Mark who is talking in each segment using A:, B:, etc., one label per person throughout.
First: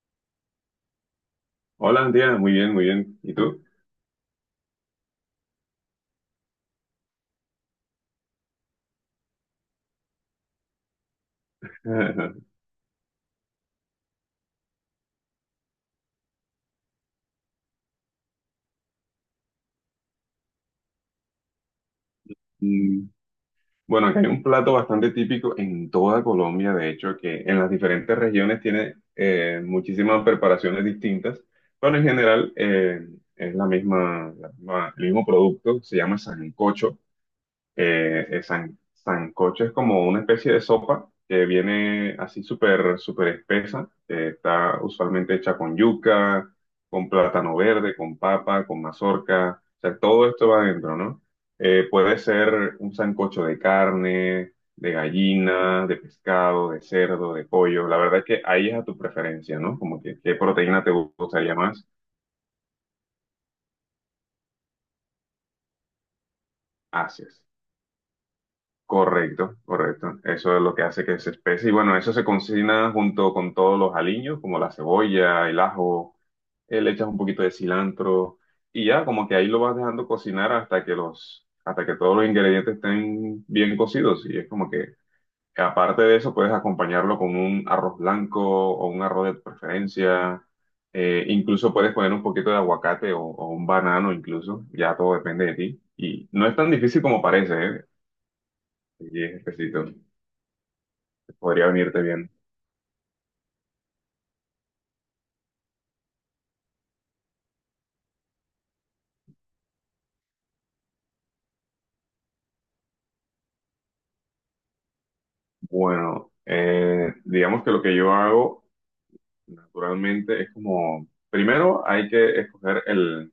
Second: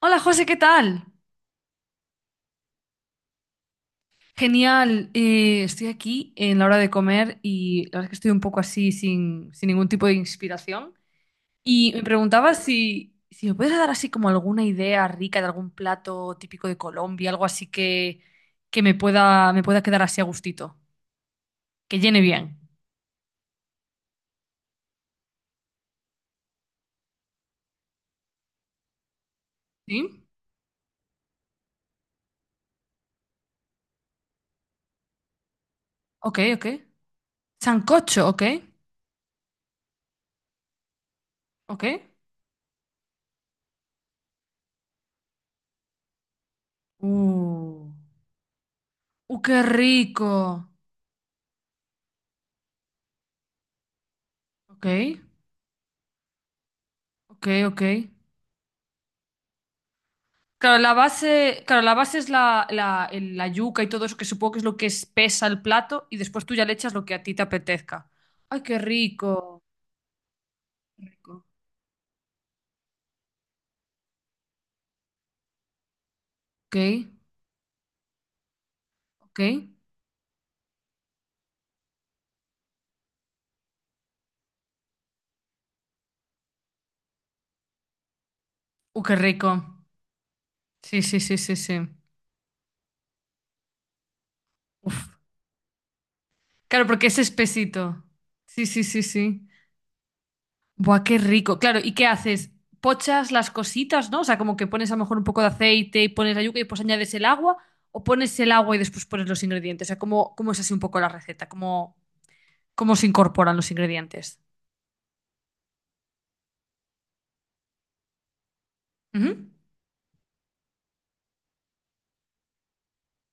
A: Hola José, ¿qué tal?
B: Hola, Andrea, muy bien, muy bien. ¿Y tú?
A: Genial, estoy aquí en la hora de comer y la verdad es que estoy un poco así sin ningún tipo de inspiración. Y me preguntaba si me puedes dar así como alguna idea rica de algún plato típico de Colombia, algo así que me pueda quedar así a gustito, que llene bien.
B: Mm, bueno, acá hay un plato bastante típico en toda Colombia, de hecho, que en las diferentes regiones tiene muchísimas
A: ¿Sí?
B: preparaciones distintas, pero en general es el mismo producto, se llama
A: Ok, ok.
B: sancocho.
A: Sancocho,
B: El
A: ok,
B: sancocho es como una especie de sopa que
A: ok.
B: viene así súper, súper espesa. Está usualmente hecha con yuca, con plátano
A: Uh,
B: verde, con papa, con
A: qué
B: mazorca. O sea, todo esto va
A: rico.
B: adentro, ¿no? Puede ser un sancocho de carne,
A: Ok,
B: de gallina, de pescado, de cerdo, de
A: ok, ok.
B: pollo. La verdad es que ahí es a tu preferencia, ¿no? Como que qué proteína te gustaría
A: Claro,
B: más,
A: la base es la yuca y todo eso, que supongo que es lo que espesa el plato, y después tú ya le echas lo que a ti te
B: haces.
A: apetezca. ¡Ay, qué
B: Correcto,
A: rico!
B: correcto. Eso es lo que hace
A: Qué
B: que se
A: rico.
B: espese. Y bueno, eso se cocina junto con todos los aliños, como la cebolla, el ajo,
A: Ok,
B: le echas un poquito de cilantro y ya, como que
A: ok.
B: ahí lo vas dejando cocinar hasta que todos los ingredientes estén bien cocidos. Y es como que, aparte de eso, puedes acompañarlo con un arroz blanco o un
A: ¡Uh, qué
B: arroz de tu
A: rico!
B: preferencia.
A: Sí, sí, sí, sí,
B: Incluso
A: sí.
B: puedes poner un poquito de aguacate o un banano, incluso. Ya
A: Uf.
B: todo depende de ti. Y no es tan
A: Claro,
B: difícil
A: porque es
B: como parece, ¿eh?
A: espesito. Sí, sí, sí,
B: Y es
A: sí.
B: exquisito.
A: Buah, qué rico.
B: Podría
A: Claro, ¿y
B: venirte
A: qué
B: bien.
A: haces? Pochas las cositas, ¿no? O sea, como que pones a lo mejor un poco de aceite y pones la yuca y pues añades el agua, o pones el agua y después pones los ingredientes. O sea, cómo es así un poco la receta? Cómo se incorporan los ingredientes?
B: Bueno, digamos que lo que yo hago
A: Ujú.
B: naturalmente es como, primero hay que escoger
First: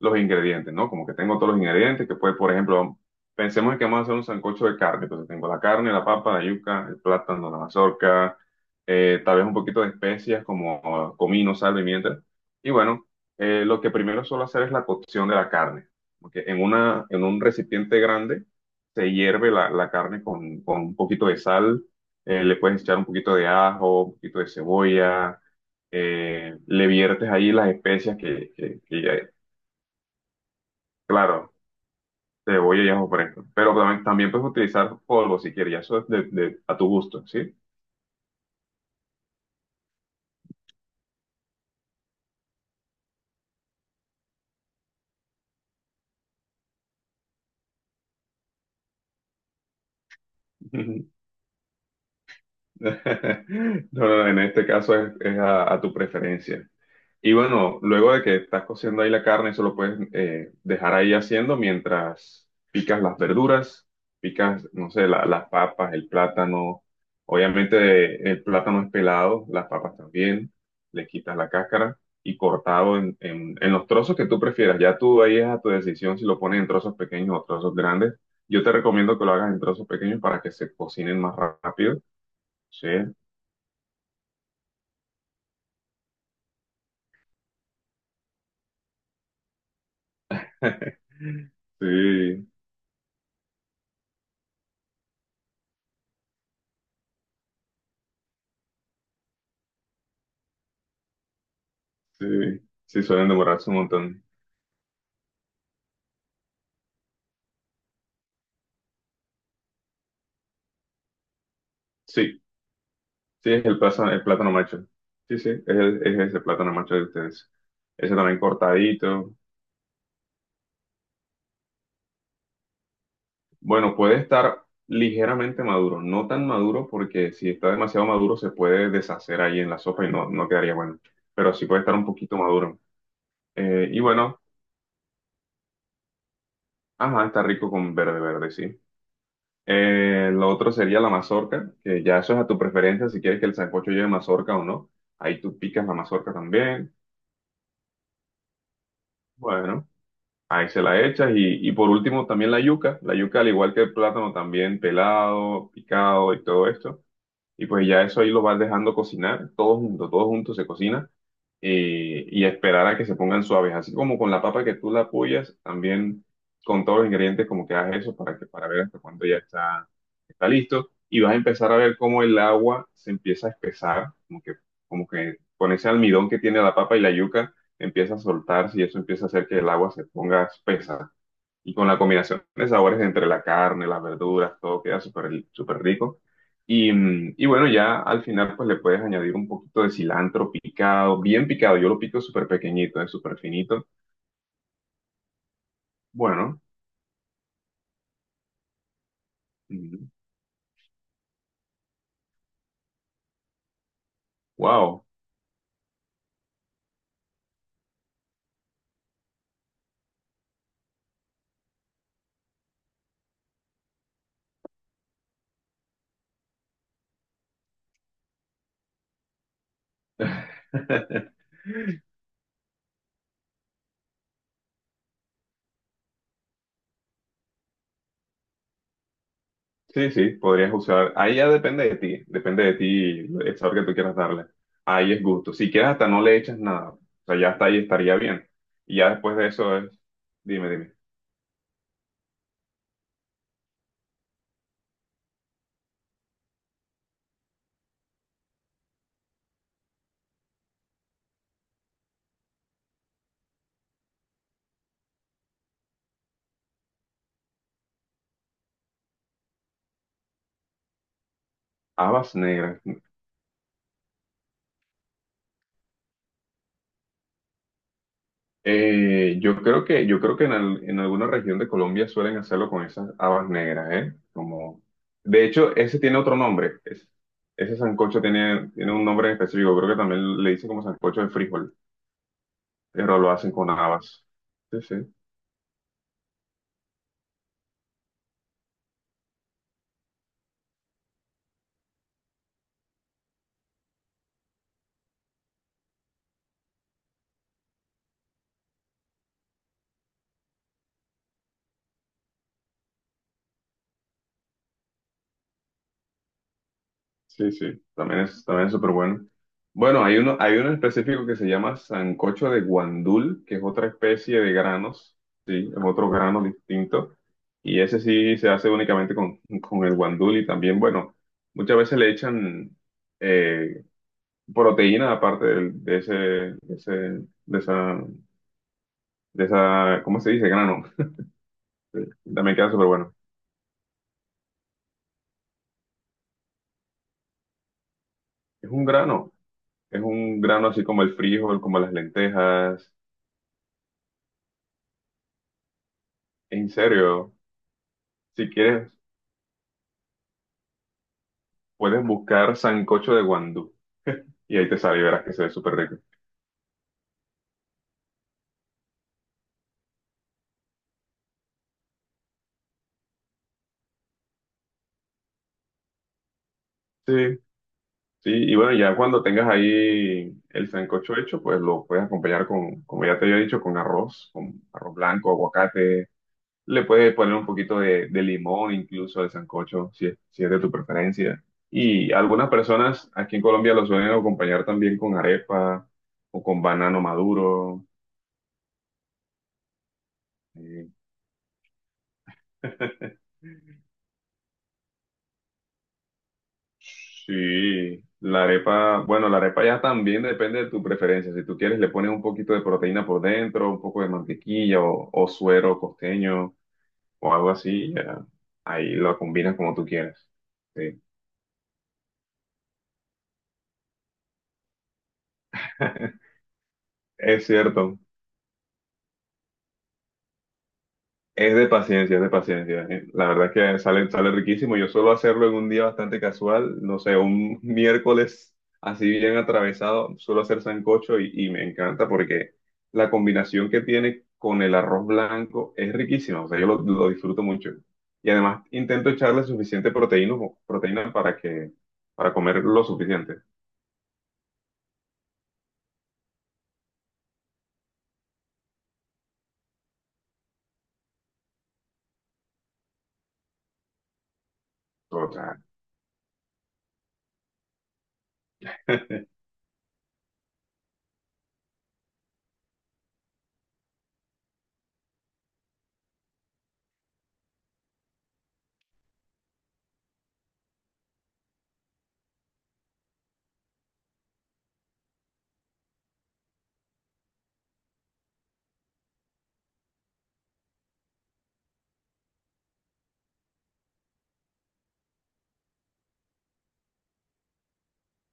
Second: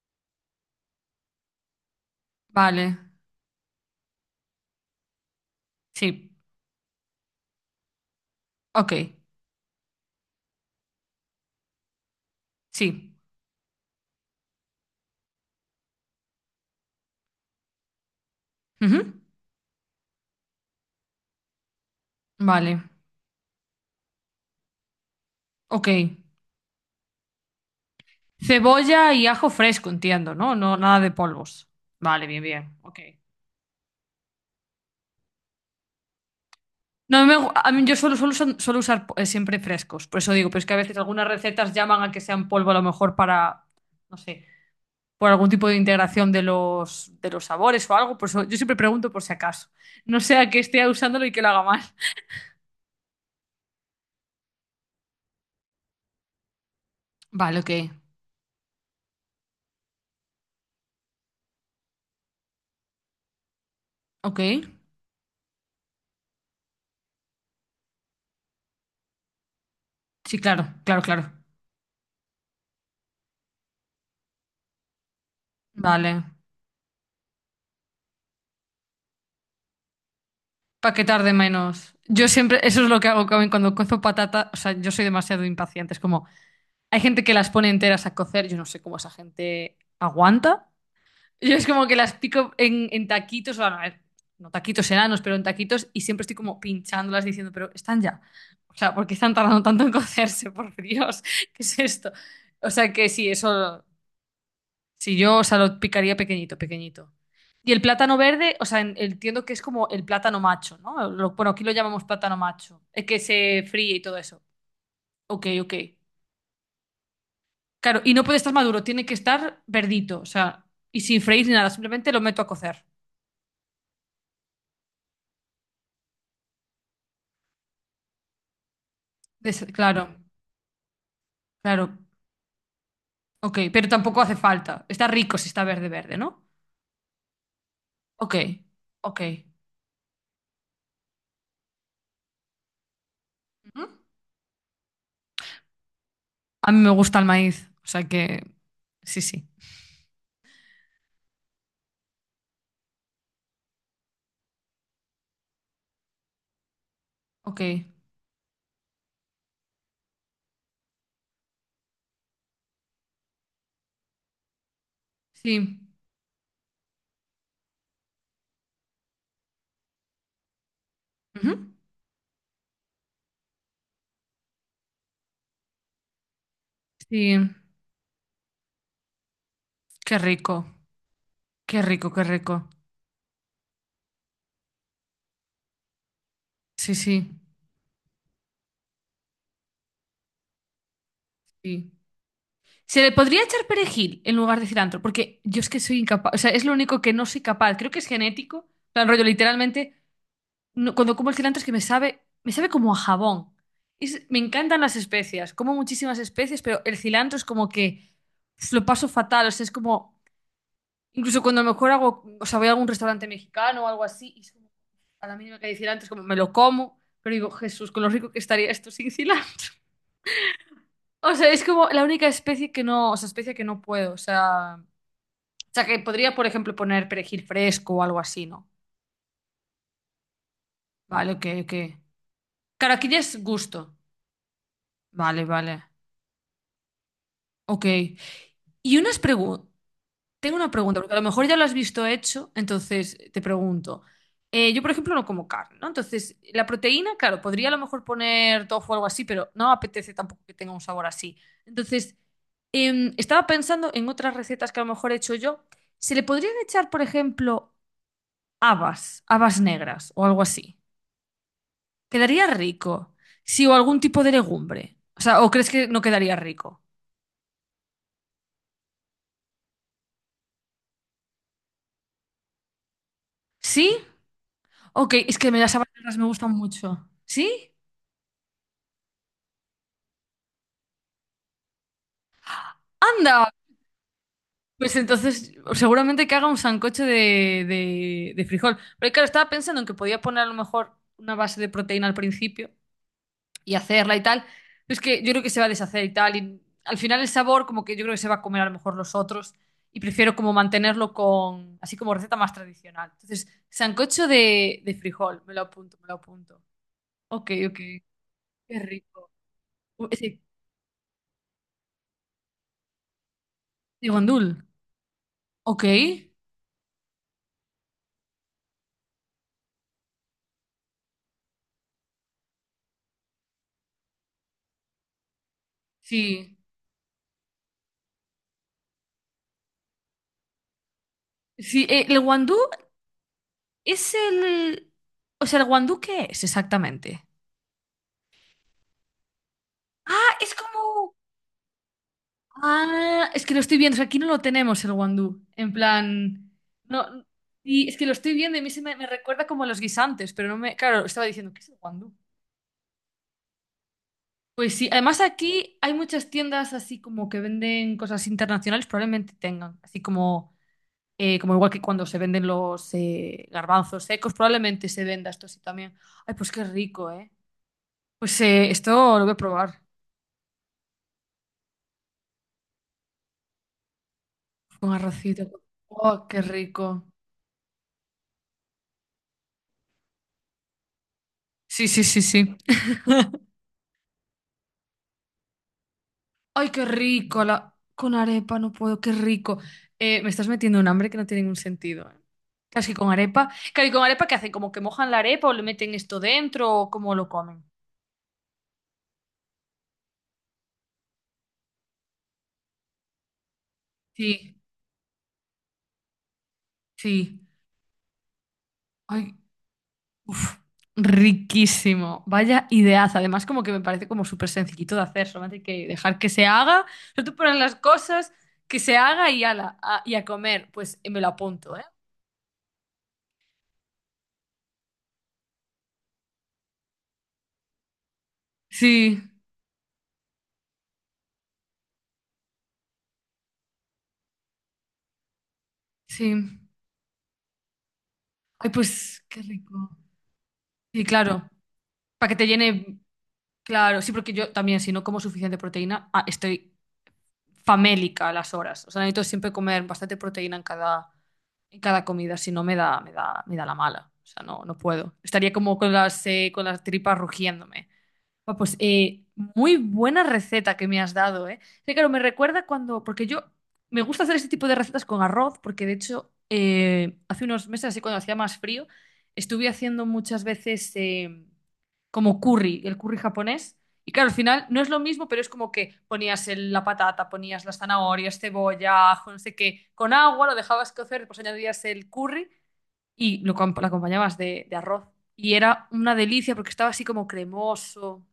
B: los ingredientes, ¿no? Como que tengo todos los ingredientes, que puede, por
A: Vale,
B: ejemplo, pensemos en que vamos a hacer un sancocho de carne, entonces tengo la carne, la
A: sí,
B: papa, la yuca, el plátano, la mazorca,
A: ok,
B: tal vez un poquito de especias como comino, sal, pimienta. Y bueno,
A: sí.
B: lo que primero suelo hacer es la cocción de la carne, porque en un recipiente grande se
A: Ujú.
B: hierve la carne con un poquito de sal, le
A: Vale,
B: puedes echar un poquito de ajo, un poquito de cebolla,
A: ok.
B: le viertes ahí las especias
A: Cebolla y
B: que...
A: ajo fresco, entiendo, ¿no? No, nada de
B: Claro,
A: polvos. Vale, bien, bien,
B: cebolla y
A: ok.
B: ajo fresco. Pero también, también puedes utilizar polvo si quieres, ya eso es a tu gusto,
A: No, me gu-
B: ¿sí?
A: a mí yo solo suelo usar siempre frescos, por eso digo, pero es que a veces algunas recetas llaman a que sean polvo a lo mejor para, no sé, por algún tipo de integración de de los sabores o algo, por eso yo siempre pregunto por si acaso. No sea que esté usándolo y que lo haga mal.
B: No, no, en este caso es a tu preferencia. Y
A: Vale, ok,
B: bueno, luego de que estás cociendo ahí la carne, eso lo puedes dejar ahí haciendo mientras picas las verduras,
A: ok.
B: picas, no sé, las papas, el plátano. Obviamente el plátano es pelado, las papas
A: Sí,
B: también.
A: claro, claro,
B: Le
A: claro.
B: quitas la cáscara y cortado en los trozos que tú prefieras. Ya tú ahí es a tu decisión
A: Vale.
B: si lo pones en trozos pequeños o trozos grandes. Yo te recomiendo que lo hagas en trozos pequeños para que se
A: Para que
B: cocinen
A: tarde
B: más
A: menos.
B: rápido.
A: Yo siempre, eso es
B: Sí,
A: lo que hago Carmen, cuando cozo patata. O sea, yo soy demasiado impaciente. Es como, hay gente que las pone enteras a cocer. Yo no sé cómo esa gente aguanta. Yo es como que las
B: sí,
A: pico en taquitos. Bueno, a ver, no taquitos enanos, pero en taquitos. Y siempre estoy como pinchándolas diciendo, pero están ya. O sea, ¿por qué están tardando tanto en cocerse? Por Dios, ¿qué es esto?
B: sí.
A: O sea,
B: Sí,
A: que sí,
B: suelen demorarse un
A: eso.
B: montón.
A: Si yo, o sea, lo picaría pequeñito, pequeñito. Y el plátano verde, o sea, en- entiendo que es como el plátano macho, ¿no? Lo- bueno, aquí lo llamamos plátano
B: Sí.
A: macho, el que
B: Sí,
A: se
B: es
A: fríe y todo
B: el
A: eso.
B: plátano macho. Sí,
A: Ok,
B: sí, es,
A: ok.
B: es ese plátano macho de ustedes.
A: Claro, y
B: Ese
A: no puede
B: también
A: estar maduro, tiene que
B: cortadito.
A: estar verdito, o sea, y sin freír ni nada, simplemente lo meto a cocer.
B: Bueno, puede estar ligeramente maduro, no tan maduro porque si está demasiado maduro se puede deshacer ahí
A: Des-
B: en la sopa
A: claro,
B: y no, no quedaría bueno. Pero sí puede estar
A: claro.
B: un poquito maduro.
A: Ok, pero
B: Y
A: tampoco hace
B: bueno,
A: falta. Está rico si está verde, verde, ¿no?
B: ajá, está rico con verde
A: Ok,
B: verde, sí.
A: ok.
B: Lo otro sería la mazorca, que ya eso es a tu preferencia, si quieres que el
A: Ujú.
B: sancocho lleve mazorca o no. Ahí tú picas la mazorca
A: A mí me
B: también.
A: gusta el maíz, o sea que sí, sí.
B: Bueno. Ahí se la echas y por último también la yuca al igual que el plátano también pelado, picado y todo esto
A: Ok,
B: y pues ya eso ahí lo vas dejando cocinar, todo junto se cocina y esperar a que se pongan suaves, así como con la papa que tú la apoyas,
A: sí.
B: también con todos los ingredientes como que hagas eso para que para ver hasta cuándo ya está, está listo y vas a
A: Ujú.
B: empezar a ver cómo el agua se empieza a espesar, como que con ese almidón que tiene la papa y la
A: Sí.
B: yuca empieza a soltarse y eso empieza a hacer que el agua se
A: Qué
B: ponga
A: rico,
B: espesa. Y
A: qué
B: con la
A: rico, qué
B: combinación
A: rico.
B: de sabores entre la carne, las verduras, todo queda súper súper rico. Y,
A: Sí, sí,
B: y bueno, ya al final pues le puedes añadir un poquito de cilantro picado, bien picado. Yo
A: sí.
B: lo pico súper pequeñito,
A: Se le
B: súper
A: podría echar
B: finito.
A: perejil en lugar de cilantro, porque yo es que soy incapaz, o sea,
B: Bueno,
A: es lo único que no soy capaz. Creo que es genético, en plan, rollo, literalmente, no- cuando como el cilantro es que me sabe como a jabón. Es- me encantan las
B: wow.
A: especias, como muchísimas especias, pero el cilantro es como que uf, lo paso fatal, o sea, es como, incluso cuando a lo mejor hago, o sea, voy a algún restaurante mexicano o algo así, y es como, a la mínima que hay cilantro, es como, me lo como, pero digo, Jesús, con lo rico que estaría esto sin cilantro. O sea, es como la única especie que no, o sea, especie que no puedo. O sea, que podría, por ejemplo, poner perejil fresco o algo así, ¿no?
B: Sí, sí, podrías usar.
A: Vale,
B: Ahí
A: ok,
B: ya
A: ok.
B: depende de
A: Claro, aquí ya
B: ti
A: es
B: el sabor que tú
A: gusto.
B: quieras darle. Ahí es
A: Vale,
B: gusto. Si
A: vale.
B: quieres hasta no le echas nada. O sea, ya hasta ahí
A: Ok.
B: estaría bien. Y
A: Y
B: ya
A: unas
B: después de
A: preguntas.
B: eso es,
A: Tengo
B: dime,
A: una
B: dime.
A: pregunta, porque a lo mejor ya lo has visto hecho, entonces te pregunto. Yo, por ejemplo, no como carne, ¿no? Entonces, la proteína, claro, podría a lo mejor poner tofu o algo así, pero no apetece tampoco que tenga un sabor así. Entonces, estaba pensando en otras recetas que a lo mejor he hecho yo. ¿Se le podrían echar, por ejemplo, habas, habas negras o algo así?
B: Habas
A: ¿Quedaría
B: negras.
A: rico? Sí, o algún tipo de legumbre. O sea, ¿o crees que no quedaría rico?
B: Yo creo que, yo creo que en alguna región de Colombia suelen hacerlo con esas habas negras,
A: ¿Sí?
B: ¿eh? Como,
A: Ok, es
B: de
A: que me
B: hecho,
A: las habas
B: ese tiene
A: negras me
B: otro
A: gustan
B: nombre.
A: mucho. ¿Sí?
B: Ese sancocho tiene, tiene un nombre en específico. Creo que también le dicen como sancocho de frijol, pero lo
A: ¡Anda!
B: hacen con habas. Sí,
A: Pues
B: sí.
A: entonces, seguramente que haga un sancocho de frijol. Pero claro, estaba pensando en que podía poner a lo mejor una base de proteína al principio y hacerla y tal. Pero es que yo creo que se va a deshacer y tal. Y al final el sabor, como que yo creo que se va a comer a lo mejor los otros. Y prefiero como mantenerlo con, así como receta más tradicional. Entonces, sancocho de frijol, me lo apunto, me lo apunto. Ok,
B: Sí,
A: ok,
B: sí, también es
A: qué
B: súper bueno.
A: rico.
B: Bueno,
A: Ese-
B: hay uno en específico que se llama sancocho de guandul, que es otra
A: ¿De
B: especie de
A: guandul?
B: granos, sí, es
A: Ok,
B: otro grano distinto. Y ese sí se hace únicamente con el guandul y también, bueno, muchas veces le echan eh, proteína de, ese,
A: sí.
B: de ese, de esa, de esa, ¿cómo se dice? Grano.
A: Sí, el guandú.
B: También queda súper bueno.
A: Es el... O sea, ¿el guandú qué es exactamente?
B: Es un grano, es
A: Ah,
B: un
A: es
B: grano así como
A: como...
B: el frijol, como las lentejas.
A: Ah, es que lo estoy viendo. O sea, aquí no lo tenemos el guandú. En plan...
B: En
A: No...
B: serio,
A: Y es que lo estoy
B: si
A: viendo y a mí se
B: quieres
A: me, me recuerda como a los guisantes, pero no me... Claro, estaba diciendo, ¿qué es el
B: puedes
A: guandú?
B: buscar sancocho de guandú y ahí
A: Pues
B: te
A: sí,
B: sale y
A: además
B: verás que se ve súper
A: aquí hay
B: rico.
A: muchas tiendas así como que venden cosas internacionales, probablemente tengan, así como, como igual que cuando se venden los garbanzos secos, probablemente se venda esto así también. Ay, pues qué rico, ¿eh?
B: Sí, sí,
A: Pues
B: y bueno, ya
A: esto
B: cuando
A: lo voy a
B: tengas
A: probar.
B: ahí el sancocho hecho, pues lo puedes acompañar con, como ya te había dicho, con
A: Con
B: arroz blanco,
A: arrocito.
B: aguacate.
A: Oh, qué
B: Le
A: rico.
B: puedes poner un poquito de limón incluso al sancocho, si es, si es de tu preferencia.
A: Sí, sí,
B: Y
A: sí,
B: algunas
A: sí.
B: personas aquí en Colombia lo suelen acompañar también con arepa o con
A: Ay, qué
B: banano
A: rico. La...
B: maduro.
A: Con arepa no puedo, qué rico. Me estás metiendo un
B: eh,
A: hambre que no tiene ningún sentido. ¿Eh? Casi con arepa. Claro, ¿y con arepa qué hacen? ¿Como que mojan la arepa o le meten esto dentro o cómo lo comen?
B: Sí, la arepa, bueno, la arepa ya también depende de tu preferencia. Si tú quieres, le pones un poquito de proteína por dentro, un poco de
A: Sí,
B: mantequilla o suero costeño o
A: sí.
B: algo así. Ya. Ahí lo
A: Ay,
B: combinas como tú quieras.
A: uf,
B: Sí,
A: riquísimo. Vaya ideaza. Además, como que me parece como súper sencillito de hacer. Solamente hay que dejar que se haga. Solo tú
B: es
A: pones las
B: cierto.
A: cosas, que se haga y ala, a- y a comer. Pues me lo
B: Es de
A: apunto, ¿eh?
B: paciencia, es de paciencia. La verdad es que sale, sale riquísimo. Yo suelo hacerlo en un día bastante casual, no sé, un miércoles así
A: Sí.
B: bien atravesado, suelo hacer sancocho y me encanta porque la combinación que tiene con el arroz blanco es
A: Sí.
B: riquísima. O sea, yo lo disfruto mucho. Y además
A: Ay,
B: intento
A: pues qué
B: echarle suficiente
A: rico.
B: proteína,
A: Sí,
B: proteína para
A: claro.
B: que,
A: Para
B: para
A: que te
B: comer lo
A: llene.
B: suficiente.
A: Claro, sí, porque yo también, si no como suficiente proteína, ah, estoy famélica a las horas. O sea, necesito siempre comer bastante proteína en cada comida, si no me da la mala. O sea, no puedo.
B: O
A: Estaría
B: sea,
A: como con las tripas rugiéndome. Ah, pues muy buena receta que me has dado, ¿eh? Sí, claro, me recuerda cuando, porque yo me gusta hacer este tipo de recetas con arroz, porque de hecho hace unos meses, así cuando hacía más frío, estuve haciendo muchas veces como curry, el curry japonés. Y claro, al final no es lo mismo, pero es como que ponías el- la patata, ponías las zanahorias, cebolla, ajo, no sé qué, con agua, lo dejabas cocer, después añadías el curry y lo, com- lo acompañabas de arroz. Y era una delicia porque estaba así como cremoso.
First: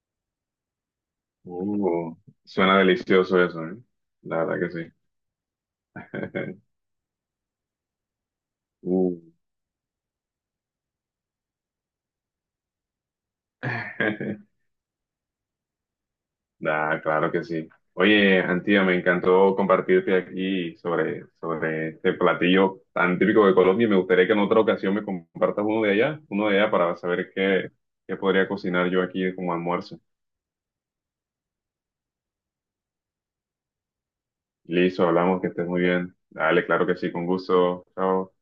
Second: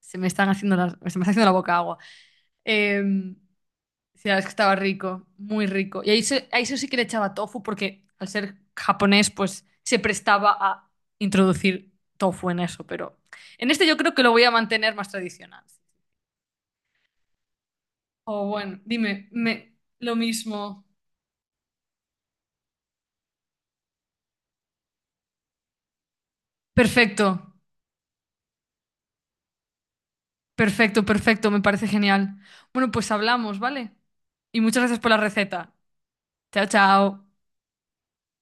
A: Se me están haciendo las- se me está haciendo la boca agua.
B: uh, suena
A: Em,
B: delicioso eso, ¿eh?
A: sí, la verdad
B: La
A: es que
B: verdad
A: estaba
B: que sí.
A: rico, muy rico. Y a eso sí que le echaba tofu porque al ser
B: Uh.
A: japonés, pues se prestaba a introducir tofu en eso, pero en este yo creo que lo voy a mantener más tradicional.
B: Ah, claro que sí. Oye,
A: Oh, bueno,
B: Antía, me
A: dime,
B: encantó
A: me, lo
B: compartirte aquí
A: mismo.
B: sobre, sobre este platillo tan típico de Colombia y me gustaría que en otra ocasión me compartas uno de allá para
A: Perfecto,
B: saber qué, qué podría cocinar yo aquí como almuerzo.
A: perfecto, perfecto, me parece genial. Bueno, pues hablamos, ¿vale? Y muchas gracias
B: Listo,
A: por la
B: hablamos, que estés
A: receta.
B: muy bien. Dale,
A: Chao,
B: claro que sí, con
A: chao.
B: gusto. Chao.